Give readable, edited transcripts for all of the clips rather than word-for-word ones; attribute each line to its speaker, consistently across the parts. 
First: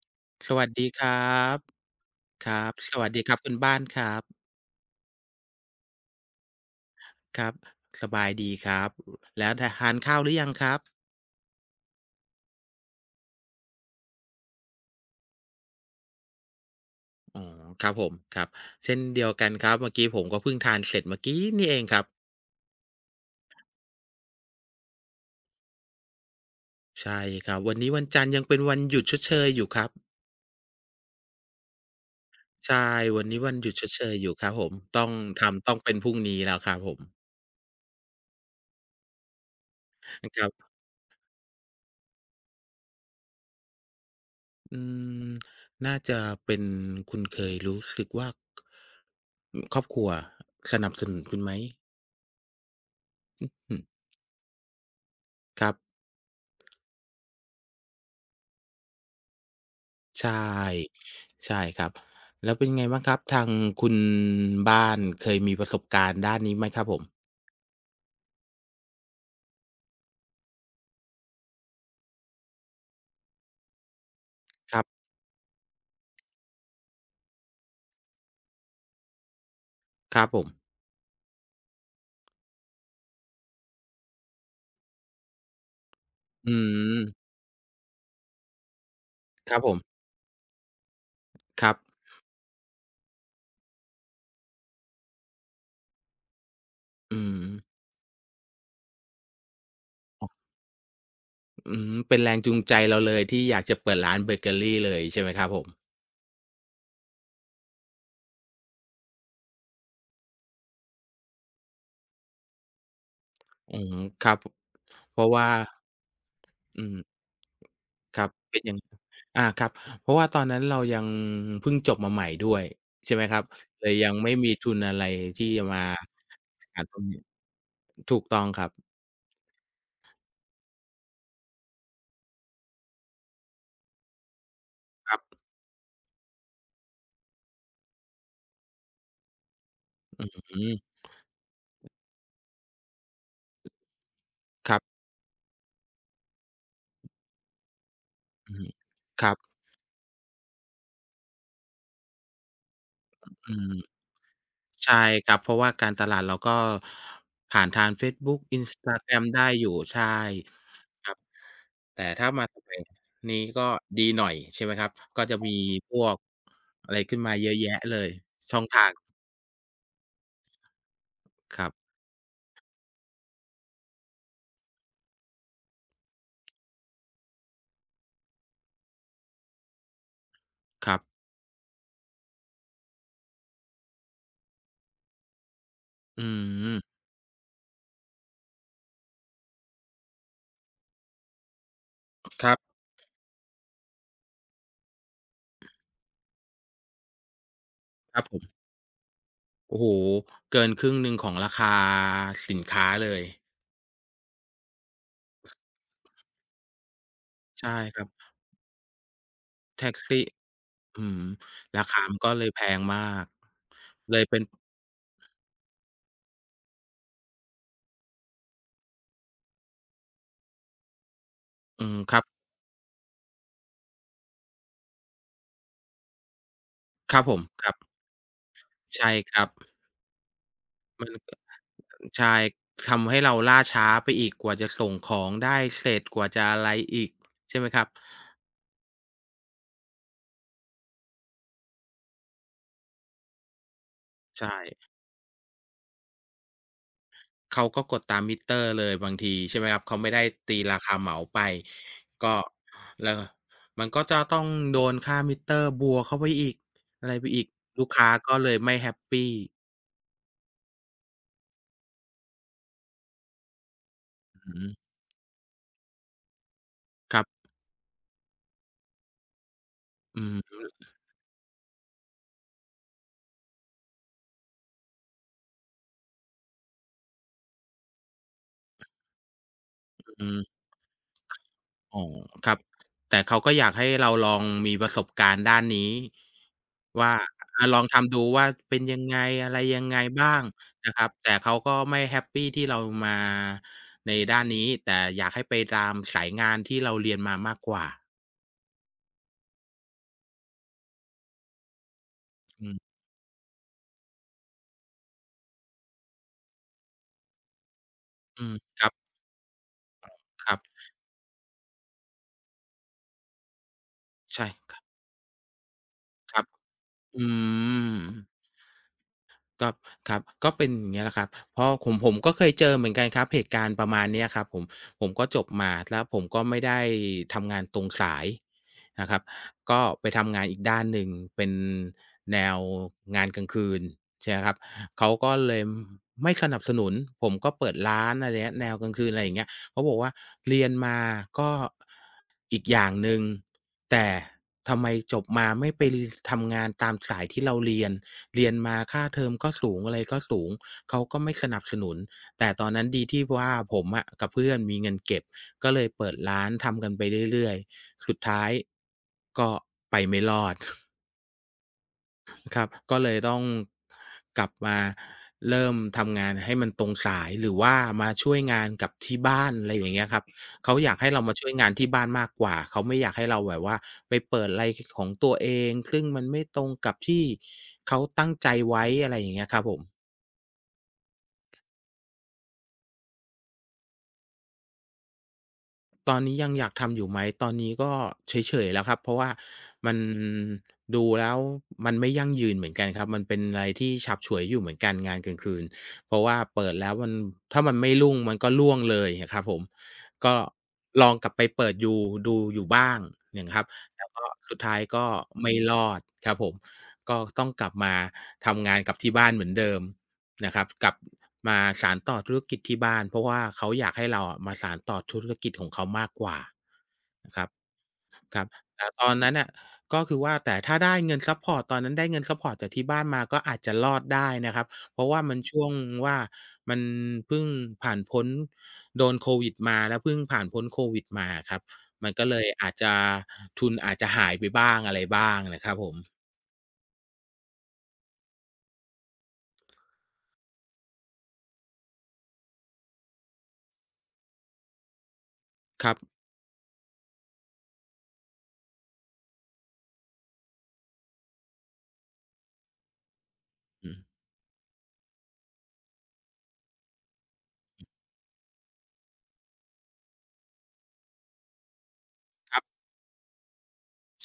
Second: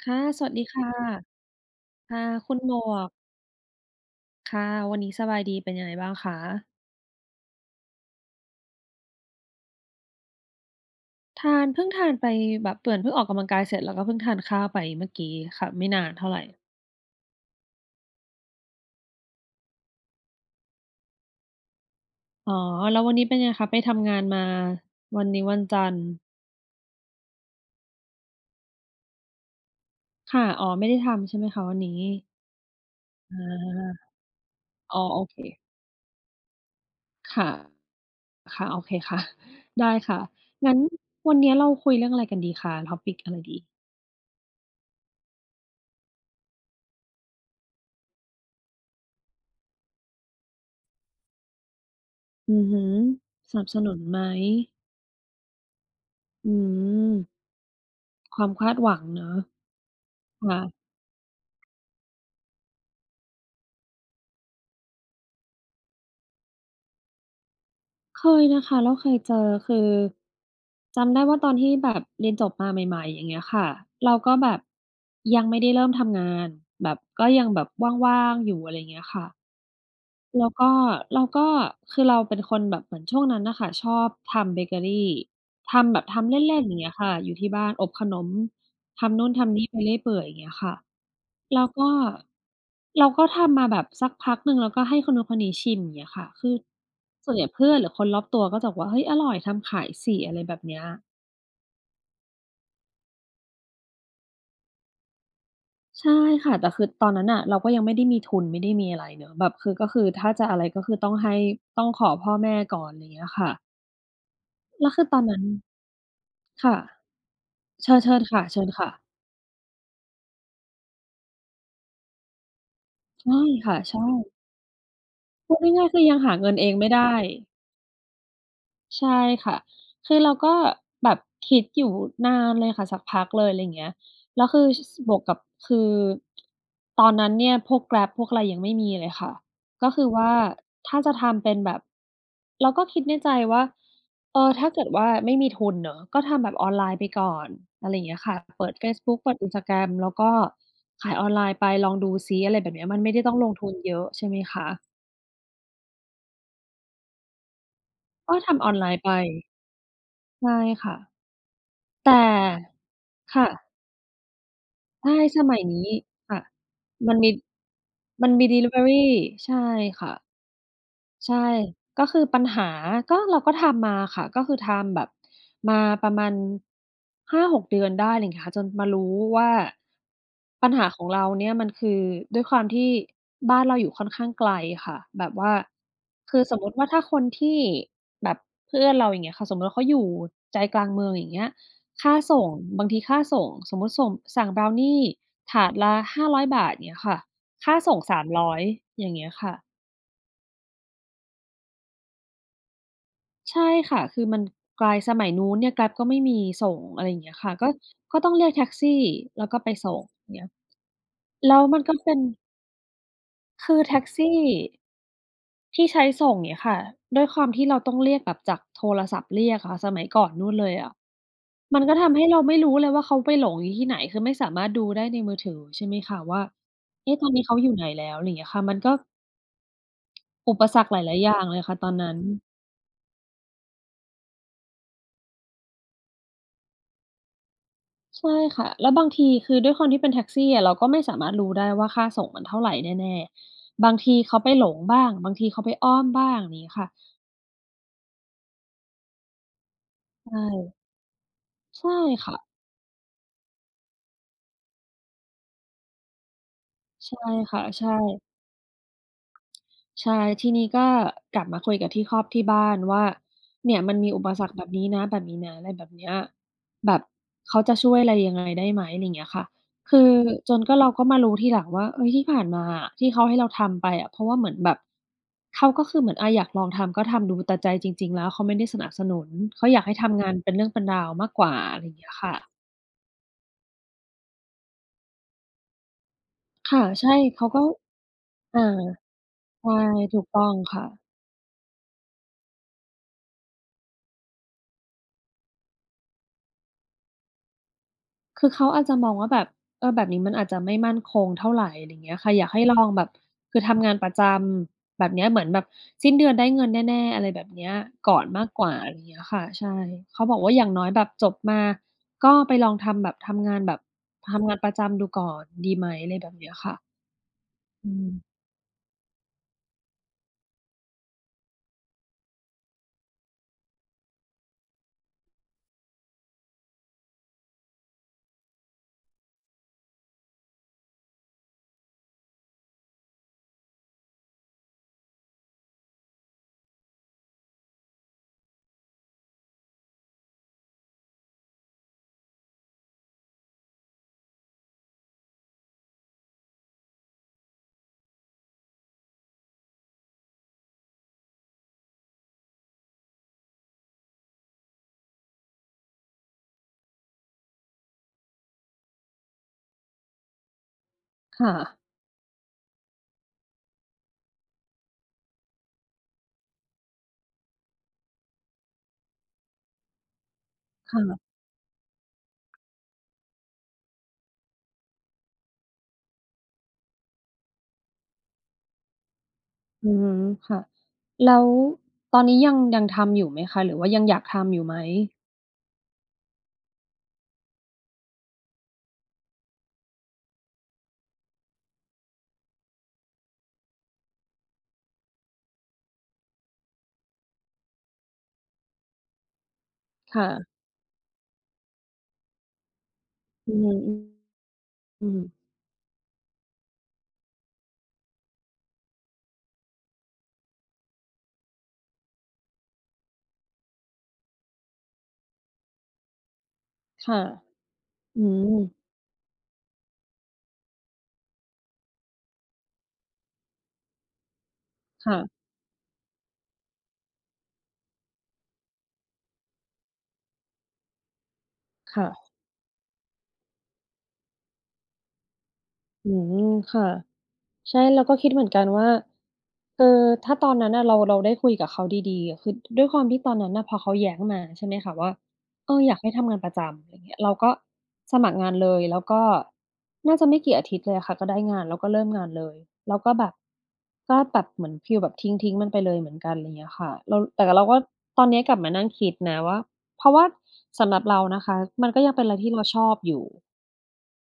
Speaker 1: ค่ะสวั
Speaker 2: ส
Speaker 1: สดี
Speaker 2: วัส
Speaker 1: ค่
Speaker 2: ดีครั
Speaker 1: ะ
Speaker 2: บ
Speaker 1: ค่ะ
Speaker 2: ค
Speaker 1: คุ
Speaker 2: รั
Speaker 1: ณหม
Speaker 2: บส
Speaker 1: ว
Speaker 2: วัสดี
Speaker 1: ก
Speaker 2: ครับคุณบ้านครับ
Speaker 1: ค่ะวันนี้สบายดีเป็นยังไงบ้างคะ
Speaker 2: ครับสบายดีครับแล้วทานข้าวหรือยังครับ
Speaker 1: ทานเพิ่งทานไปแบบเหมือนเพิ่งออกกำลังกายเสร็จแล้วก็เพิ่งทานข้าวไปเมื่อกี้ค่ะไม่นานเท่าไร
Speaker 2: อ๋อครับผมครับเช่นเดียวกันครับเมื่อกี้ผมก็เพิ่งทานเสร็จเมื่อกี้นี่เองครับ
Speaker 1: อ๋อแล้ววันนี้เป็นไงคะไปทำงานมาวันนี้วันจันทร์
Speaker 2: ใช่ครับวันนี้วันจันทร์ยังเป็นวันหยุดชดเชยอยู่ครับ
Speaker 1: ค่ะอ๋อไม่ได้ทำใช่ไหมคะวันนี้
Speaker 2: ใช่วัน
Speaker 1: อา
Speaker 2: นี้วันหยุดชดเชยอยู่ครับผม
Speaker 1: อ๋อ
Speaker 2: ต้อง
Speaker 1: โอเค
Speaker 2: ทำต้องเป็นพรุ่งนี้แล้วครับผม
Speaker 1: ค่ะค่ะโอเคค่ะ ได้ค่ะ
Speaker 2: ครั
Speaker 1: งั้
Speaker 2: บ
Speaker 1: นวันนี้เราคุยเรื่องอะไรกันดีคะ topic อะไรดี
Speaker 2: อืมน่าจะเป็นคุณเคยรู้สึกว่าครอบครัวสนับสนุนคุณไหม
Speaker 1: อือฮึสนับ
Speaker 2: อื
Speaker 1: สนุ
Speaker 2: ม
Speaker 1: นไหม
Speaker 2: ครับ
Speaker 1: อืมความคาดหวังเนาะ
Speaker 2: ใช่
Speaker 1: ค่ะ
Speaker 2: ใช่ครับแล้วเป็นไงบ้างครับทางคุณบ้านเคยมีประสบการณ์ด้านนี้ไหมครับผม
Speaker 1: เคยนะคะเราเคยเจอคือจำได้ว่าตอนที่แบบเรียนจบมาใหม่ๆอย่างเงี้ยค่ะเราก็แบบ
Speaker 2: ครับ
Speaker 1: ยังไม่ได้เริ่มทำงานแบบก็ยังแบบว่างๆอยู่อะไรเงี้ยค่ะ
Speaker 2: ครับผม
Speaker 1: แล้วก็แล้วก็คือเราเป็นคนแบบเหมือนช่วงนั้นน่ะค่ะชอบทำเบเกอรีทำแบบทำ
Speaker 2: อื
Speaker 1: เล่นๆอย่างเงี้ย
Speaker 2: ม
Speaker 1: ค่ะอยู่ที่บ้านอบขนมทำนู่น
Speaker 2: ค
Speaker 1: ทำ
Speaker 2: รับ
Speaker 1: นี่
Speaker 2: ผ
Speaker 1: ไปเรื่อ
Speaker 2: ม
Speaker 1: ยเปื่อยอย่างเงี้ยค่ะแล้
Speaker 2: ค
Speaker 1: ว
Speaker 2: รับ
Speaker 1: ก็เราก็ทำมาแบบสักพักหนึ่งแล้วก็ให้คนนู้นคนนี้ชิมอย่างเงี้ยค่ะคือ
Speaker 2: อื
Speaker 1: ส่วน
Speaker 2: ม
Speaker 1: ใหญ่เพื่อนหรือคนรอบตัวก็จะบอกว่าเฮ้ยอร่อยทำขายสิอะไรแบบเนี้ย
Speaker 2: อืมเป็นแรงจูงใจเราเลยที่อยากจะเปิดร้านเบเกอรีเลยใช่ไหมครับผม
Speaker 1: ใช่ค่ะแต่คือตอนนั้นน่ะเราก็ยังไม่ได้มีทุนไม่ได้มีอะไรเนาะแบบคือก็คือถ้าจะอะไรก็คือต้องให้ต้องขอพ่อแม่ก่อนอะไรเงี้ยค่ะ
Speaker 2: อืมครับ
Speaker 1: แล้วคือต
Speaker 2: เพ
Speaker 1: อน
Speaker 2: ราะ
Speaker 1: นั้น
Speaker 2: ว่า
Speaker 1: ค่ะ
Speaker 2: อืม
Speaker 1: เชิญเชิ
Speaker 2: ค
Speaker 1: ญ
Speaker 2: รับ
Speaker 1: ค่ะ
Speaker 2: เป็
Speaker 1: เชิ
Speaker 2: น
Speaker 1: ญ
Speaker 2: ยัง
Speaker 1: ค่ะ
Speaker 2: ครับเพราะว่าตอนนั้นเรายังเพิ่งจบมาใหม่ด้วยใช่ไหมค
Speaker 1: ใช่
Speaker 2: รับ
Speaker 1: ค่ะ
Speaker 2: เลย
Speaker 1: ใช่
Speaker 2: ยังไม่มีทุนอะไรที่
Speaker 1: พูด
Speaker 2: จะมา
Speaker 1: ง่ายๆคือยังหาเงินเอง
Speaker 2: หา
Speaker 1: ไม่
Speaker 2: ตรง
Speaker 1: ได้
Speaker 2: นี้ถูกต้องครับ
Speaker 1: ใช่ค่ะคือเราก็แบบคิดอยู่นานเลยค่ะสักพักเลยอะไรอย่างเงี้ย แล้วคือสบ
Speaker 2: ค
Speaker 1: ว
Speaker 2: รั
Speaker 1: กกั
Speaker 2: บ
Speaker 1: บคือตอนนั้นเนี่ยพวก Grab พวกอะไรยังไม่มีเลยค่ะ ก็คือว่า
Speaker 2: อืม
Speaker 1: ถ้าจะทำเป็นแบบเราก็คิดในใจว่าเออถ้า
Speaker 2: ครั
Speaker 1: เกิด
Speaker 2: บ
Speaker 1: ว่าไม่มีทุนเนาะก็ทำแบบออนไลน์ไปก่อนอะไรอย่างเงี้ยค่ะ
Speaker 2: อือฮึ
Speaker 1: เปิดเฟซบุ๊ก
Speaker 2: ค
Speaker 1: เปิ
Speaker 2: รั
Speaker 1: ด
Speaker 2: บ
Speaker 1: Instagram แล้วก็ขายออนไลน์ไปลองดูซิอะไรแบบเนี้ยมันไม่ได้ต้องลง
Speaker 2: อื
Speaker 1: ทุน
Speaker 2: ม
Speaker 1: เยอะใช่ไหมคะ
Speaker 2: ใช่ครับ เพราะว่าการตลาดเราก็ผ่านทางเฟซ
Speaker 1: ก็
Speaker 2: บุ๊ก
Speaker 1: ทำออนไลน์ไป
Speaker 2: Instagram ได้อยู่ใช่
Speaker 1: ใช่ค่ะ
Speaker 2: ครับแต่
Speaker 1: แต่
Speaker 2: ถ้ามาสมัยนี้ก็
Speaker 1: ค่ะ
Speaker 2: ดีหน่อยใช่ไหมครับ
Speaker 1: ใช่
Speaker 2: ก็จะ
Speaker 1: ส
Speaker 2: มี
Speaker 1: มัยนี้
Speaker 2: พวก
Speaker 1: ค่ะ
Speaker 2: อะไร
Speaker 1: มัน
Speaker 2: ขึ้น
Speaker 1: มี
Speaker 2: มาเยอะแยะเลย
Speaker 1: มันมี
Speaker 2: ช่
Speaker 1: ดิ
Speaker 2: อง
Speaker 1: ลิเวอ
Speaker 2: ทา
Speaker 1: รี
Speaker 2: ง
Speaker 1: ใช่ค่ะ ใช่
Speaker 2: ครับ
Speaker 1: ก็คือปัญหาก็เราก็ทำมาค่ะก็คือทำแบบมาประมาณ5-6 เดือนได้อะไรอย่างเงี้ยค่ะจนมารู้ว่าปัญหา
Speaker 2: ครั
Speaker 1: ข
Speaker 2: บ
Speaker 1: องเราเนี่ยมันคือด้วยความที่บ้านเราอยู่ค่อนข้างไกลค่ะแบบว่า
Speaker 2: อื
Speaker 1: คือสมมุติ
Speaker 2: ม
Speaker 1: ว่าถ้าคนที่แบบเพื่อนเราอย่างเงี้ยค่ะสมมุติว่าเขาอยู่ใจกลางเมืองอย่างเงี้ยค่าส่
Speaker 2: ค
Speaker 1: ง
Speaker 2: รับ
Speaker 1: บางทีค่าส่งสมมุติส่งสั่งบราวนีถาดละห้0 0บาทเงี้ยค่ะค่าส่ง
Speaker 2: ค
Speaker 1: สา
Speaker 2: รับ
Speaker 1: ม
Speaker 2: ผ
Speaker 1: ร้อ
Speaker 2: ม
Speaker 1: ยอย่างเงี้ยค่ะ
Speaker 2: โอ้โฮเกินครึ่งหนึ่งของราคาสินค้าเลย
Speaker 1: ใช่ค่ะคือมันไกลสมัยนู้นเนี่ย Grab ก็ไม่มีส่งอะไรอย่างเงี้ยค่ะก็
Speaker 2: ใช่ครั
Speaker 1: ก็ต้
Speaker 2: บ
Speaker 1: องเรียกแท็กซี่แล้วก็ไปส่
Speaker 2: แท็ก
Speaker 1: งอ
Speaker 2: ซี่
Speaker 1: ย่างเงี้ย
Speaker 2: อืม
Speaker 1: แล้วมัน
Speaker 2: รา
Speaker 1: ก็
Speaker 2: คา
Speaker 1: เป็
Speaker 2: มัน
Speaker 1: น
Speaker 2: ก็เลยแพงมาก
Speaker 1: คือแท็ก
Speaker 2: เลย
Speaker 1: ซี่
Speaker 2: เป็น
Speaker 1: ที่ใช้ส่งเงี้ยค่ะด้วยความที่เราต้องเรียกแบบจากโทรศัพท์เรียกอะค่ะสมัยก่อนนู่นเลยอะมัน
Speaker 2: อื
Speaker 1: ก็
Speaker 2: มค
Speaker 1: ทำ
Speaker 2: รั
Speaker 1: ให้
Speaker 2: บ
Speaker 1: เราไม่รู้เลยว่าเขาไปหลงอยู่ที่ไหนคือไม่สามารถดูได้ในมือถือใช่ไหมคะว่า
Speaker 2: ค
Speaker 1: เอ๊ะ
Speaker 2: รั
Speaker 1: ต
Speaker 2: บ
Speaker 1: อน
Speaker 2: ผม
Speaker 1: นี้เขาอ
Speaker 2: ครั
Speaker 1: ยู่
Speaker 2: บ
Speaker 1: ไหนแล้วอะไรอย่างเงี้ยค่ะมันก็
Speaker 2: ใช่ครับ
Speaker 1: อุปสรรคห
Speaker 2: มั
Speaker 1: ลายๆอ
Speaker 2: น
Speaker 1: ย่างเลยค่ะตอนนั้น
Speaker 2: ใช่ทำให้เราล่าช้าไปอีกกว่าจะส่งของได้เสร็จกว่าจะอะไรอีกใช่ไหมครับ
Speaker 1: ใช่ค่ะแล้วบางทีคือด้วยความที่เป็นแท็กซี่อะเราก็ไม่สามารถรู้ได้ว่าค่าส่งมันเท่าไรแน่ๆบางทีเขาไป
Speaker 2: ใช่
Speaker 1: หลงบ้างบางทีเขาไปอ้อมบ้างอย่างงี้ค่ะ
Speaker 2: เขาก็กดตามมิเตอร์เลยบางทีใช่ไหมครับเขาไม่ได้
Speaker 1: ใช
Speaker 2: ตีรา
Speaker 1: ่
Speaker 2: คาเหมาไป
Speaker 1: ใช่
Speaker 2: ก็
Speaker 1: ค่ะ
Speaker 2: แล้วมันก็จะต้องโดนค่ามิเตอร์บวกเข้าไปอีกอะไร
Speaker 1: ใช่
Speaker 2: ไปอีก
Speaker 1: ค่ะ
Speaker 2: ลู
Speaker 1: ใช่
Speaker 2: กค้าก็เลยไม่แฮปปี
Speaker 1: ใช่ทีนี้ก็กลับมาคุยกับที่ครอบที่บ้านว่าเนี่ยมันมีอุปสร
Speaker 2: อื
Speaker 1: รค
Speaker 2: อ
Speaker 1: แบ
Speaker 2: ฮึ
Speaker 1: บนี้นะแบบนี้นะอะไรแบบเนี้ยแบบ
Speaker 2: ครับ
Speaker 1: เขาจะช่วยอะไรยังไงได้ไหมอะไรอย่างเงี้ยค่ะคือจ
Speaker 2: อื
Speaker 1: น
Speaker 2: อ
Speaker 1: ก็เราก็มารู้ทีหลังว่าเฮ้ยที่ผ่านมาอะที่เขาให้เราทำไปอะเพราะว่าเหมือนแบบเขาก็คือเหมือนอาอยากลองทำก็ทำดูแต่ใจจริงๆแล้วเขาไม่ได้สนับสนุนเขาอยากให้ทำงา
Speaker 2: ฮึ
Speaker 1: นเป็นเรื่องเป็นราวมากกว่าอะไรอย่าง
Speaker 2: อ๋อ
Speaker 1: เงี้ยค่ะ
Speaker 2: ครับแต่เขาก็อยากให้เราลองมีประสบการณ์ด้านนี้
Speaker 1: ค่ะใช่
Speaker 2: ว่า
Speaker 1: เขาก็
Speaker 2: ลองทำดูว่า
Speaker 1: อา
Speaker 2: เป็นยังไงอะไร
Speaker 1: ใช่
Speaker 2: ยังไง
Speaker 1: ถูก
Speaker 2: บ้าง
Speaker 1: ต้องค่ะ
Speaker 2: นะครับแต่เขาก็ไม่แฮปปีที่เรามาในด้านนี้แต่อยากให้ไปตามสายงานที่เราเรียนมามากกว่า
Speaker 1: คือเขาอาจจะมองว่าแบบแบบนี้มันอาจจะไม่มั่นคงเท่าไรอะไรอย่างเงี้ยค่ะอยากให้
Speaker 2: อื
Speaker 1: ล
Speaker 2: ม
Speaker 1: องแบบคือทำงานประจำแบบเนี้ยเหมือนแบบสิ้นเดือนได้เงินแน่ๆอะไรแบบเนี้ยก่อน
Speaker 2: อื
Speaker 1: มาก
Speaker 2: ม
Speaker 1: กว่า
Speaker 2: คร
Speaker 1: อะไรอย่างเงี้ยค่ะใช่เขาบอกว่า
Speaker 2: ั
Speaker 1: อ
Speaker 2: บ
Speaker 1: ย่างน้อยแบบจบมาก็ไปลองทำแบบทำงานแบบ
Speaker 2: ๆ
Speaker 1: ทำ
Speaker 2: ใช่
Speaker 1: งานป
Speaker 2: ค
Speaker 1: ระ
Speaker 2: รับ
Speaker 1: จำดูก่อนดีไหมอะไรแบ
Speaker 2: ค
Speaker 1: บ
Speaker 2: รับ
Speaker 1: เนี้ยค่ะ
Speaker 2: อืม
Speaker 1: อืม
Speaker 2: ครับครับก็เป็นอย่างเงี้ยแหละครับเพราะผมก็เคยเจอเหมือนกันครับเหตุการณ์ประมาณเนี้ยครับผมผมก็จบมาแล้วผมก็ไม่ได้ทำงานตรงสายนะครับก็ไปทำงานอีกด้านหนึ่งเป็นแนวงานกลางคืนใช่ไหมครับเขาก็เลยไม่สนับสนุนผมก็เปิดร้านอะไรเงี้ยแนวกลางคืนอะไรอย่างเงี้ยเขาบอกว่าเรียนมาก็อีกอย่างหนึ่งแต่ทำไมจบมาไม่ไปทำงานตามสายที่เราเรียนมาค่าเทอมก็สูงอะไรก็สูงเขาก็ไม่สนับสนุนแต่ตอนนั้นดีที่ว่าผมอะกับเพื่อนมีเงินเก็บก็เลยเปิดร้านทำกันไปเรื่อยๆสุดท้ายก็ไปไม่รอด
Speaker 1: ค่ะ
Speaker 2: ครับก็เลยต้องกลับมาเริ่มทำงานให้มันตรงสายหรือว่ามาช่วยงานกับที่บ้านอะไรอย่างเงี้ยครับเขาอยากให้เรา
Speaker 1: ค่ะ
Speaker 2: มาช่วยงานที่บ้านมากกว่าเขาไม่อยากให้เราแบบว่าไปเปิดอะไรของตัวเองซึ่งมันไม่ตรงกับที่เขาตั้งใจไว้อะไรอย่างเงี้ยครับผม
Speaker 1: อือฮึค่ะแล้วตอนนี้ยังทำอยู่ไหมคะหรือว่ายังอยากทำอยู่ไหม
Speaker 2: ตอนนี้ยังอยากทำอยู่ไหมตอนนี้ก็เฉยๆแล้วครับเพราะว่ามันดูแล้วมันไม่ยั่งยืนเหมือนกันครับมันเป็นอะไรที่ฉับฉวยอยู่เหมือนกันงานกลางคืนเพราะว่าเปิดแล้วมันถ้ามันไม่รุ่งมันก็ร่วงเลยอะครับผมก็
Speaker 1: ค่ะ
Speaker 2: ลองกลับไปเปิดยูดูอยู่บ้างอย่าง
Speaker 1: อื
Speaker 2: ครับ
Speaker 1: ม
Speaker 2: แล้วก็สุดท้ายก็
Speaker 1: อืม
Speaker 2: ไม่รอดครับผมก็ต้องกลับมาทำงานกับที่บ้านเหมือนเดิม นะครับกลับมาสานต่อธุรกิจที่บ้านเพราะว่าเขาอยากให้เราอะมาสานต่อธุรกิจของเขามากกว่า
Speaker 1: ค่ะ
Speaker 2: นะครับ
Speaker 1: อื
Speaker 2: ครับ
Speaker 1: ม
Speaker 2: แต่ตอนนั้นน่ะก็คือว่าแต่ถ้าได้เงินซัปพอร์ตตอนนั้นได้เงินซัปพอร์ตจากที่บ้านมาก็อาจจะรอดได้นะครับเพราะว่ามัน
Speaker 1: ค่ะ
Speaker 2: ช่วงว่ามันเพิ่งผ่านพ้นโดนโควิดมาแล้วเพิ่งผ่านพ้นโควิดมาอะครับมันก็
Speaker 1: ค่ะ
Speaker 2: เลยอาจจะทุนอาจจะหายไปบ้างอะไรบ้างนะครับผ
Speaker 1: อื
Speaker 2: ม
Speaker 1: มค่ะใช่เราก็คิดเหมือนกันว่าเออถ้าตอนนั้นน่ะเราได้คุยกับเขาดีๆอะคือด้วยความที่ตอนนั้นน่ะพอเขาแย้งมาใช่ไหมคะว่าเออ
Speaker 2: ค
Speaker 1: อ
Speaker 2: รั
Speaker 1: ยา
Speaker 2: บ
Speaker 1: กให้ทำงานประจำอะไรเงี้ยเราก็สมัครงานเลย แล้วก็น่าจะไม่กี่อาทิตย์เลยอะค่ะก็ได้งานแล้วก็เริ่มงานเลยแล้วก็แบบ
Speaker 2: อืม
Speaker 1: ก็แบบเหมือนฟีลแบบทิ้งๆมันไปเลยเหมือนกันไรเงี้ยค่ะเราแต่เราก็ตอนเนี้ยกลับมานั่งคิดนะว่าเพราะว่าสำหรับเรานะคะมันก็ยังเป็นอะไรที่เราชอบอยู่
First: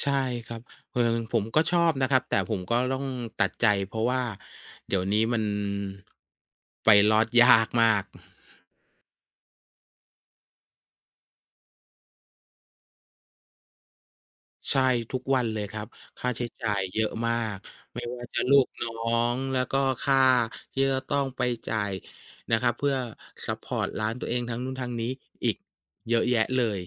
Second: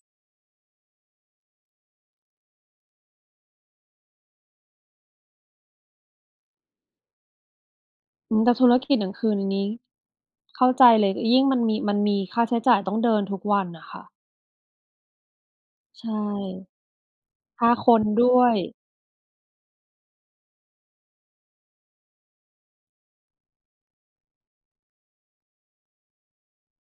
Speaker 2: ใช่ครับเออผมก็ชอบนะครับแต่ผมก็ต้องตัดใจเพราะว่าเดี๋ยวนี้มันไปรอดยากมาก
Speaker 1: อืมแต่ธุรกิจกลางคืนอันนี้เข้าใจเลยยิ่งมันมีค่าใช้จ่ายต้องเดินทุกวันน่ะค่ะ
Speaker 2: ใช่ทุกวันเลยครับ
Speaker 1: ใช่
Speaker 2: ค่าใช้จ่ายเยอะมาก
Speaker 1: ค่าคน
Speaker 2: ไม่ว่า
Speaker 1: ด้
Speaker 2: จะ
Speaker 1: วย
Speaker 2: ลูกน้องแล้วก็ค่าที่จะต้องไปจ่ายนะครับเพื่อซัปพอร์ตร้านตัวเองทั้งนู้นทั้งนี้อีกเยอะแยะเลย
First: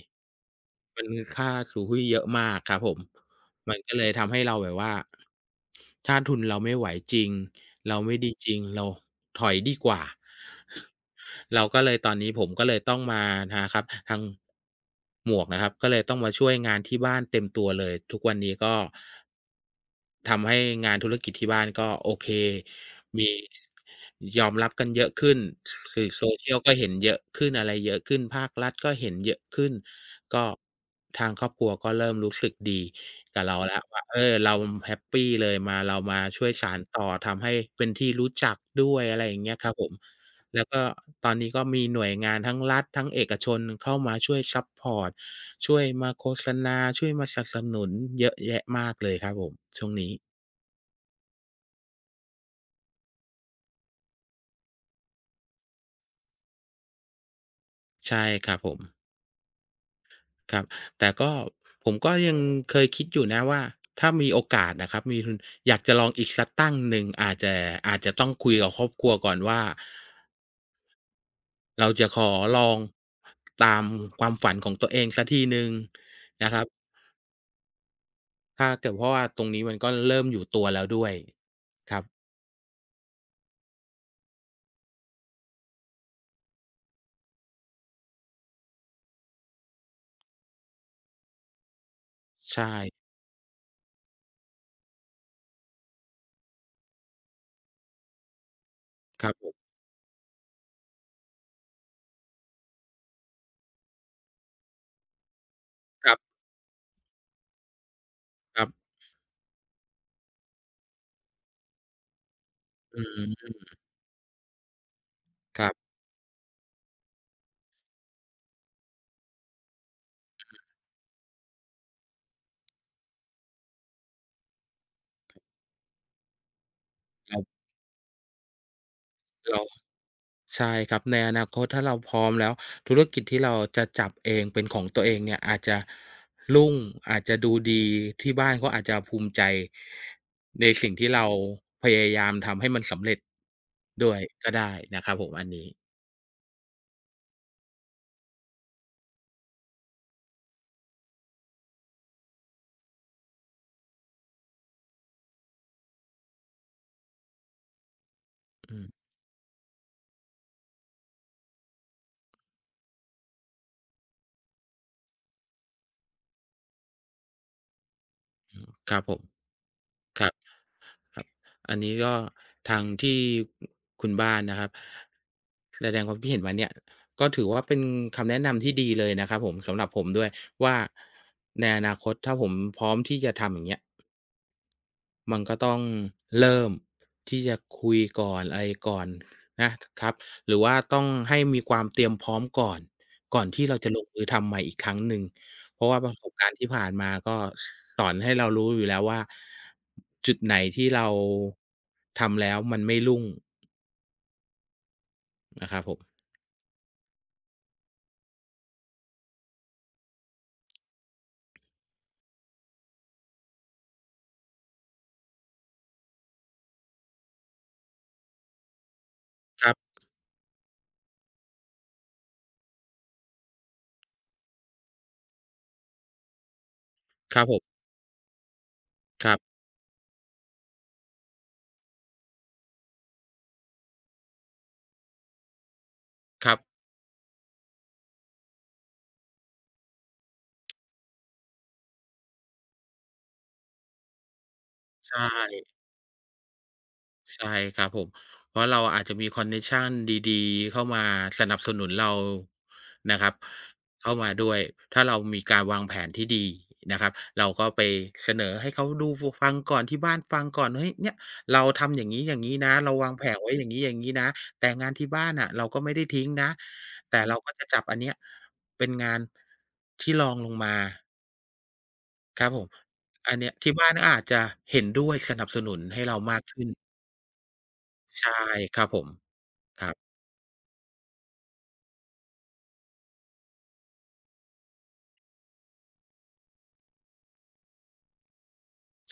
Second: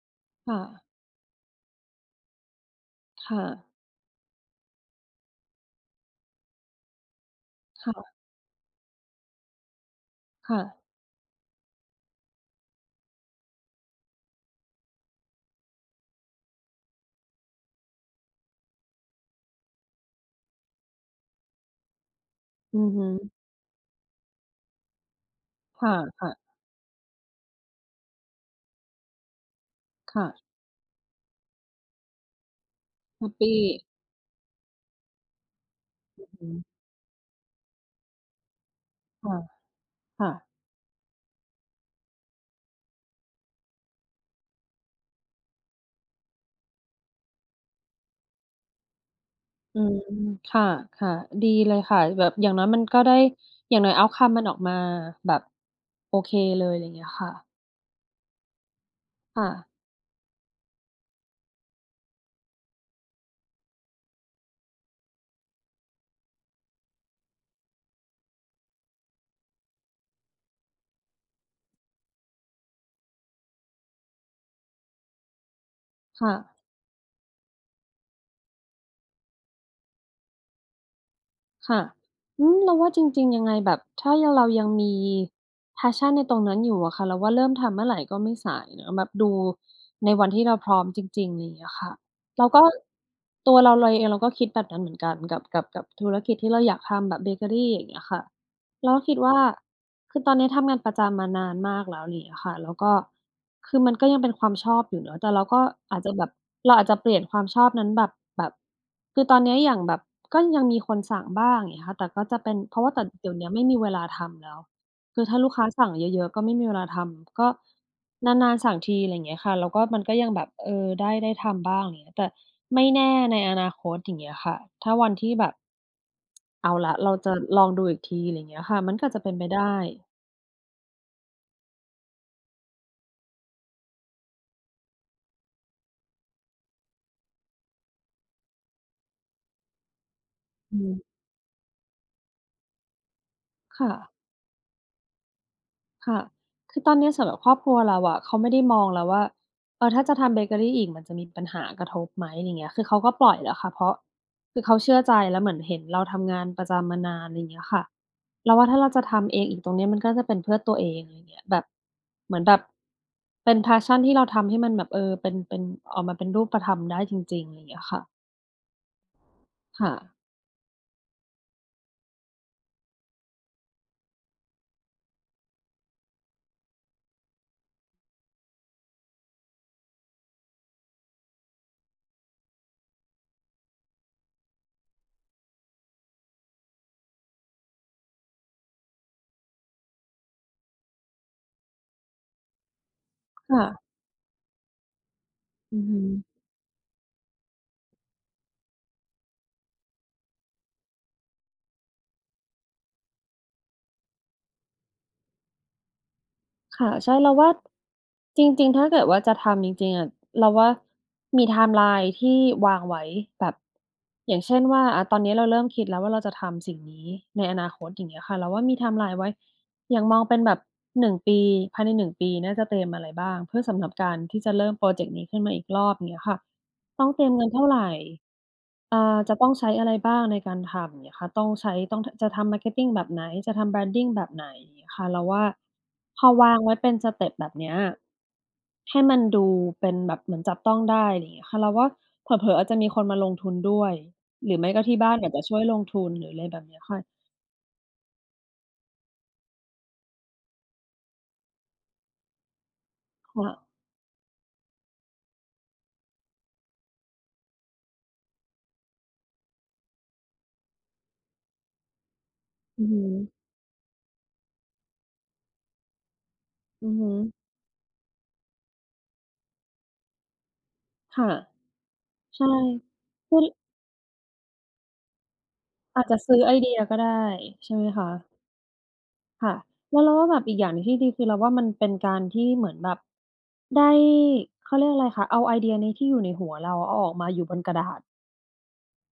Speaker 1: ค่ะ
Speaker 2: มันค่าสุรุ่ยเยอะมากครับผม
Speaker 1: ค่ะ
Speaker 2: มันก็เลยทำให้เราแบบว่า ถ้าทุนเราไม่ไหวจริงเราไม่
Speaker 1: ค่ะ
Speaker 2: ดีจริงเราถอยดีกว่า
Speaker 1: ค่ะ
Speaker 2: เราก็เลยตอนนี้ผมก็เลยต้องมานะครับทางหมวกนะครับก็เลยต้องมาช่วยงานที่บ้านเต็มตัวเลยทุกวันนี้ก็ ทำให้งานธุรกิจที่บ้านก็โอเค
Speaker 1: อือฮึ
Speaker 2: มียอมรับกันเยอะขึ้น
Speaker 1: ค่ะ
Speaker 2: สื่อ
Speaker 1: ค่ะ
Speaker 2: Social ก็เห็นเยอะขึ้นอะไรเยอะขึ้นภาครัฐก็เห็นเยอะขึ้น
Speaker 1: ค่ะ
Speaker 2: ก็ทางครอบครัวก็เริ่มรู้สึกดี
Speaker 1: แฮป
Speaker 2: กับ
Speaker 1: ปี
Speaker 2: เราแล้วว่าเออเราแฮปปีเลยมาเรามาช่
Speaker 1: อื
Speaker 2: วยสาน
Speaker 1: ม
Speaker 2: ต่อทำให้เป็นที่รู้จักด้วยอะไรอ
Speaker 1: ค่ะ
Speaker 2: ย่างเงี้ยครับผม
Speaker 1: ค่ะ
Speaker 2: แล้วก็ตอนนี้ก็มีหน่วยงานทั้งรัฐทั้งเอกชนเข้ามาช่วยซัปพอร์ตช่วยมาโฆษณาช่วยมาสนับสนุนเยอะแยะมากเลยครับผม
Speaker 1: อื
Speaker 2: ช่วง
Speaker 1: ม
Speaker 2: นี้
Speaker 1: ค่ะค่ะดีเลยค่ะแบบอย่างน้อยมันก็ได้อย่างน้อย outcome มันออกมาแบบโอเคเลยไรเงี้ยค่ะ
Speaker 2: ใช่ครับผม
Speaker 1: ค่ะ
Speaker 2: ครับแต่ก็ผมก็ยังเคยคิดอยู่นะว่าถ้ามีโอกาสนะครับมีทุนอยากจะลองอีกสักตั้งหนึ่งอาจจะอาจจะต้องคุยกับครอบครัวก่อนว่าเราจะขอลองตามความฝันของตัวเองสักทีหนึ่งนะค
Speaker 1: ค่ะ
Speaker 2: รับถ้าเกิดเพราะว่าตรงนี้มันก็เริ่มอยู่ตัวแล้วด้วย
Speaker 1: ค่ะ
Speaker 2: ครับ
Speaker 1: อืมเราว่าจริงๆ ยังไงแบบถ้ายงเรายังมี passion ในตรงนั้นอยู่อะค่ะเราว่าเริ่มทำเมื่อไหร่ก็ไม่สายเนาะแบบดูในวันที่เราพร้อมจริงๆไรเงี้ยค่ะเราก็
Speaker 2: ใช่
Speaker 1: ตัวเราเองเราก็คิดแบบนั้นเหมือนกันกับธุรกิจที่เราอยากทำแบบเบเกอรีอย่างเงี้ยค่ะเราก็คิด
Speaker 2: ครับ
Speaker 1: ว่า
Speaker 2: ผม
Speaker 1: คือตอนนี้ทำงานประจำมานานมากแล้วอะไรอย่างเงี้ยค่ะแล้วก็คือมันก็ยังเป็นความชอบอยู่เนาะแต่เราก็อาจ
Speaker 2: ค
Speaker 1: จะ
Speaker 2: รั
Speaker 1: แบบ
Speaker 2: บ
Speaker 1: เราอาจจะเปลี่ยนความชอบนั้นแบบแบบ
Speaker 2: ครับ
Speaker 1: คือตอนเนี้ยอย่างแบบก็ยังมีคนสั่งบ้างอย่างเงี้ยค่ะแต่ก็จะเป็นเพราะว่า
Speaker 2: อื
Speaker 1: แต่
Speaker 2: อ
Speaker 1: เดี๋ยวเนี้ยไม่
Speaker 2: ฮึ
Speaker 1: มีเวลาทำแล้วคือถ้าลูก
Speaker 2: ค
Speaker 1: ค้า
Speaker 2: รั
Speaker 1: สั่ง
Speaker 2: บ
Speaker 1: เยอะๆก็ไม่มีเวลาทำก็นานๆสั่งทีอะไรอย่างเงี้ยค่ะแล้วก็มันก็ยังแบบเออได้ทำบ้างอย่างเงี้ยแต่ไม่แน่ในอนาคตอย่างเงี้ยค่ะถ้าวันที่แบบเอาล่ะเราจะล
Speaker 2: เรา
Speaker 1: องดูอีกทีอะไรอย่างเงี้ยค่ะมันก็อาจจะเป็นไป
Speaker 2: เรา
Speaker 1: ได้
Speaker 2: ใช่ครับในอนาคตถ้าเราพร้อมแล้วธุรกิจที่เราจะจับเองเป็นของตัวเองเนี่ยอาจจะรุ่งอาจจะดูดีที่บ้านเขาอาจจะภูมิใจใน
Speaker 1: อื
Speaker 2: สิ่ง
Speaker 1: ม
Speaker 2: ที่เราพยายามทำให้มันสำเร็จ
Speaker 1: ค่ะ
Speaker 2: ด้วยก็ได้นะครับผมอันนี้
Speaker 1: ค่ะคือตอนเนี้ยสำหรับครอบครัวเราอะเขาไม่ได้มองแล้วว่าเออถ้าจะทำเบเกอรีอีกมันจะมีปัญหากระทบไหมอะไรเงี้ยคือเขาก็ปล่อยแล้วค่ะเพราะคือเขาเชื่อใจแล้วเหมือนเห็นเราทำงานประจำมานานอะไรเงี้ยค่ะเราว่า
Speaker 2: อื
Speaker 1: ถ้าเราจะ
Speaker 2: ม
Speaker 1: ทำเองอีกตรงเนี้ยมันก็จะเป็นเพื่อตัวเองอะไรเงี้ยแบบเหมือนแบบเป็น passion ที่เราทำให้มันแบบเออเป็นออกมาเป็นรูปธรรมได้จริงๆอะไรเงี้ยค่ะ
Speaker 2: ครับผม
Speaker 1: ค่ะ
Speaker 2: ครับครับอันนี้ก็ทางที่คุณบ้านนะครับแสดงความคิดเห็นมาเนี่ยก็ถือว่าเป็นคำแนะนำที่ดีเลยนะครับผมสำหรับผมด้วยว่าในอนาคตถ้าผมพร้อมที่จะทำอย่างเงี้ย มันก็ต้องเริ่มที่จะคุยก่อนอะไรก่อนนะครับหรือว่าต้องให้มีความเตรียมพร้อมก่อนก่อนที่เราจะ
Speaker 1: ค่ะ
Speaker 2: ลงมือทำใหม่อีกครั้งหนึ่ง
Speaker 1: อื
Speaker 2: เพ
Speaker 1: อ
Speaker 2: ราะ
Speaker 1: ฮึ
Speaker 2: ว่าประสบการณ์ที่ผ่านมาก็สอนให้เรารู้อยู่แล้วว่าจุดไหนที่เราทำแล้วมันไม่รุ่งนะครับผม
Speaker 1: ค่ะใช่เราว่าจริงๆถ้าเกิดว่าจะทำจริงๆอะเราว่ามีไทม์ไลน์ที่วางไว้แบบอย่างเช่นว่าตอนนี้เราเริ่มคิดแล้วว่าเราจะทำสิ่งนี้ในอนาคตอย่างเงี้ยค่ะเราว่ามีไทม์ไลน์ไว้
Speaker 2: ครั
Speaker 1: อ
Speaker 2: บ
Speaker 1: ย่างมองเป็นแบบ1ปีภายในหนึ่งปีน่าจะเตรียมอะไรบ้างเพื่อสำหรับการที่จะเริ่มพรอเจกต์นี้ขึ้นมาอีกรอบอย่างเงี้ยค่ะ ต้องเตรียม
Speaker 2: ครั
Speaker 1: เงิ
Speaker 2: บ
Speaker 1: น
Speaker 2: ผ
Speaker 1: เท่าไร
Speaker 2: มค
Speaker 1: จะ
Speaker 2: รั
Speaker 1: ต้อง
Speaker 2: บ
Speaker 1: ใช้อะไรบ้างในการทำอย่างเงี้ยค่ะต้องใช้ต้องทจะทำ marketing แบบไหน จะทำ branding แบบไหนอย่างเงี้ยค่ะเราว่าพอ
Speaker 2: ค
Speaker 1: วา
Speaker 2: รั
Speaker 1: ง
Speaker 2: บ
Speaker 1: ไว้เป็นสเต็ปแบบเนี้ยให้มันดูเป็นแบบเหมือนจับต้องได้อะไรอย่างเงี้ยค่ะเราว่าเผลอๆอาจจะมีคนมาลงทุนด้วย หรือไม่ก็ที่บ้าน
Speaker 2: ใช่
Speaker 1: อาจจะช่วยลงทุนหรืออะไรแบบเนี้ยค่ะ
Speaker 2: ใช่ครับผมเพราะเราอาจจะมีคอนเน็ชันดีๆเข้ามาสนับสนุนเรานะครับ
Speaker 1: ค่ะ
Speaker 2: เข้ามาด้วยถ้าเรามีการวางแผนที่ดีนะครับเราก็ไปเสนอให้เขาดูฟฟังก่อนที่บ้านฟังก่อนเฮ้ยเนี่ยเราทำอย่างงี้ๆนะ
Speaker 1: อือ
Speaker 2: เรา
Speaker 1: ฮึ
Speaker 2: วางแผนไว้อย่างงี้ๆนะแต่งานที่บ้านน่ะเราก็ไม่ได้ทิ้งนะ
Speaker 1: อือฮึ
Speaker 2: แต่เราก็จะจับอันเนี้ยเป็นงานที่รองลงมา
Speaker 1: ค่ะ
Speaker 2: ค
Speaker 1: ใช่
Speaker 2: รับผมอั
Speaker 1: คื
Speaker 2: น
Speaker 1: อ
Speaker 2: เนี้ยที่บ้านก็อาจจะเห็นด้วยสนับสนุนให้
Speaker 1: อาจจะ
Speaker 2: เรา
Speaker 1: ซื้
Speaker 2: มา
Speaker 1: อ
Speaker 2: ก
Speaker 1: ไอ
Speaker 2: ขึ้น
Speaker 1: เดียก็ได้ใช่ไหมคะ
Speaker 2: ใช่ครับผม
Speaker 1: ค่ะ
Speaker 2: ครับ
Speaker 1: แล้วเราว่าแบบอีกอย่างหนึ่งที่ดีคือเราว่ามันเป็นการที่เหมือนแบบได้เขาเรียกอะไรคะเอาไอเดียนี้ที่อยู่ในหัวเราเอาออกมาอยู่บนกระดาษ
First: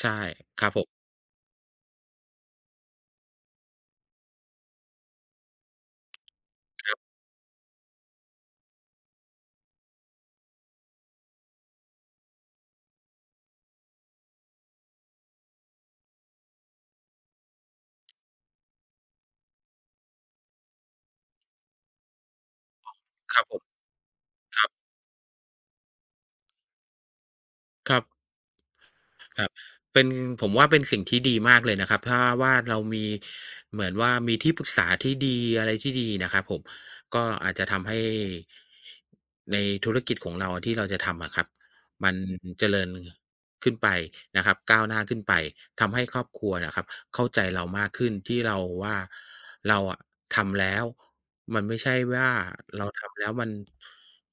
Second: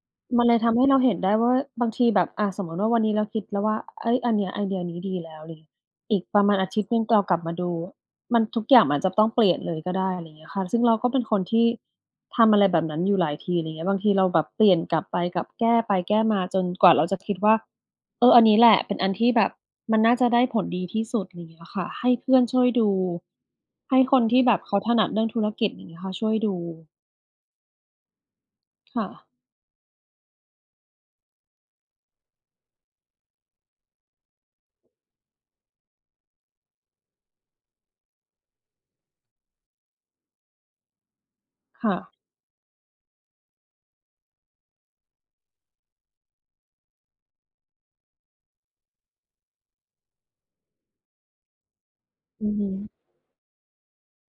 Speaker 2: ใช่
Speaker 1: มันเลย
Speaker 2: ครับ
Speaker 1: ทำ
Speaker 2: ผ
Speaker 1: ให้เรา
Speaker 2: ม
Speaker 1: เห็นได้ว่าบางทีแบบอะสมมุติว่าวันนี้เราคิดแล้วว่าเฮ้ยอันเนี้ยไอเดียนี้ดีแล้วอะไรอย่างงี้อีกประมาณอาทิตย์
Speaker 2: ค
Speaker 1: ห
Speaker 2: รั
Speaker 1: นึ่ง
Speaker 2: บ
Speaker 1: เรากลับมาดูมันทุกอย่างมันอาจจะต้องเปลี่ยนเลยก็ได้อะไรอย่างเงี้ยค่ะซึ่งเราก็เป็นคนที่ทำอะไรแบบนั้นอยู่หลายทีอะไรอย่างเงี้ยบางทีเราแบบเปลี่ยนกลับไปกลับแก้ไปแก้มาจนกว่าเราจะคิดว่าเอออันนี้แหละเป็นอันที่แบบมันน่าจะได้ผลดีที่สุดอะไรอย่างเงี้ยค่ะให้เพื่อนช่วยดู
Speaker 2: ครับผม
Speaker 1: ให้คนที่แบ
Speaker 2: ค
Speaker 1: บ
Speaker 2: รั
Speaker 1: เขาถ
Speaker 2: บ
Speaker 1: นัดเรื่องธุรกิจอย่างเงี้ยค่ะช่วยดู
Speaker 2: ครับ
Speaker 1: ค่ะ
Speaker 2: ครับเป็นผมว่าเป็นสิ่งที่ดีมากเลยนะครับถ้าว่าเรามีเหมือนว่ามีที่ปรึกษาที่ดีอะไรที่ดีนะครับผมก็อาจจะทำให้ในธุรกิจของเราที่เราจะทำอะครับ
Speaker 1: ค่ะ
Speaker 2: มันเจริญขึ้นไปนะครับก้าวหน้าขึ้นไปทำให้ครอบครัวนะครับเข้าใจเรามากขึ้นที่เราว่าเราอะทำแล้วมันไม่ใช่ว่า
Speaker 1: อือฮึ
Speaker 2: เราทำแล้วมัน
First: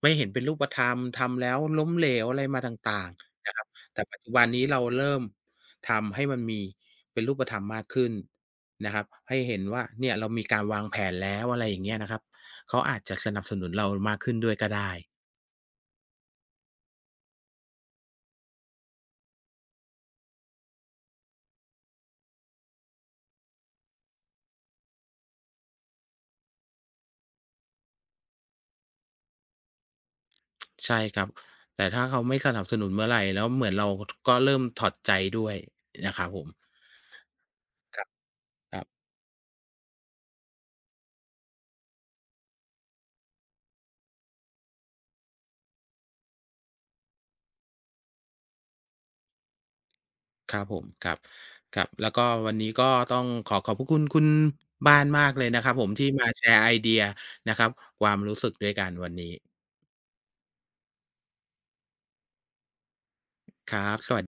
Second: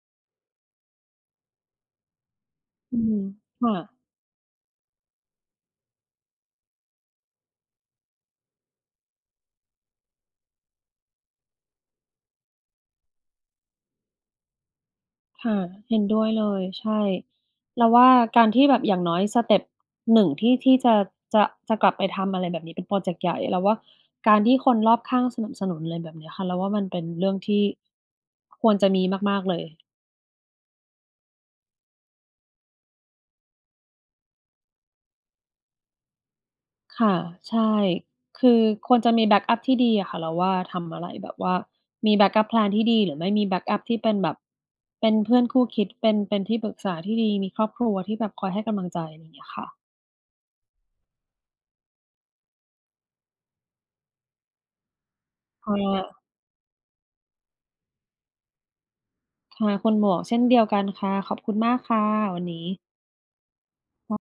Speaker 2: ไม่เห็นเป็นรูปธรรมทำแล้วล้มเหลวอะไรมาต
Speaker 1: อื
Speaker 2: ่าง
Speaker 1: ม
Speaker 2: ๆนะครับ
Speaker 1: ค่ะ
Speaker 2: แต่ปัจจุบันนี้เราเริ่มทำให้มันมีเป็นรูปธรรมมากขึ้นนะครับให้เห็นว่าเนี่ยเรามีการวางแผนแล้วอะไรอย่างเงี้ยนะครับเขาอาจจะสนับสนุนเรามากขึ้นด้วยก็ได้
Speaker 1: ค่ะเห็นด้วยเลยใช่เราว่าการที่แบบอย่างน้อยสเต็ป1ที่ที่จะจะกลับไปทำอะไรแบบนี้เป็นพรอเจกต์ใหญ่เราว่าการที่คนรอบข้างสนับสนุนอะไรแบบเนี้ยค่ะเราว่ามันเป็นเรื่องที่ควรจะมีมากๆเลย
Speaker 2: ใช่ครับแต่ถ้าเขาไม่สนับสนุนเมื่อไรแล้วเหมือนเราก็เริ่มถอดใจด้วยนะครับผม
Speaker 1: ค่ะใช่
Speaker 2: ครับ
Speaker 1: คือ
Speaker 2: ครับ
Speaker 1: ควรจะมีแบ็กอัปที่ดีอะค่ะเราว่าทำอะไรแบบว่ามีแบ็กอัปแพลนที่ดีหรือไม่มีแบ็กอัปที่เป็นแบบเป็นเพื่อนคู่คิดเป็นที่ปรึกษาที่ดีมีครอบครัวที่แบบคอยให้กำลังใจอะไรอย่างเงี้ยค่ะ
Speaker 2: ครับผมครับครับแล้วก็วันนี้ก็ต้องขอขอบพระคุณคุณบ้านมากเลยนะครั
Speaker 1: ค่ะ
Speaker 2: บผมที่
Speaker 1: ว
Speaker 2: มาแชร์ไอเดียนะครับความรู้สึกด้วยกันวันนี้
Speaker 1: ค่ะคุณหมวกเช่นเดียวกันค่ะ ขอบคุณมากค่ะวันนี้
Speaker 2: ครับสวัส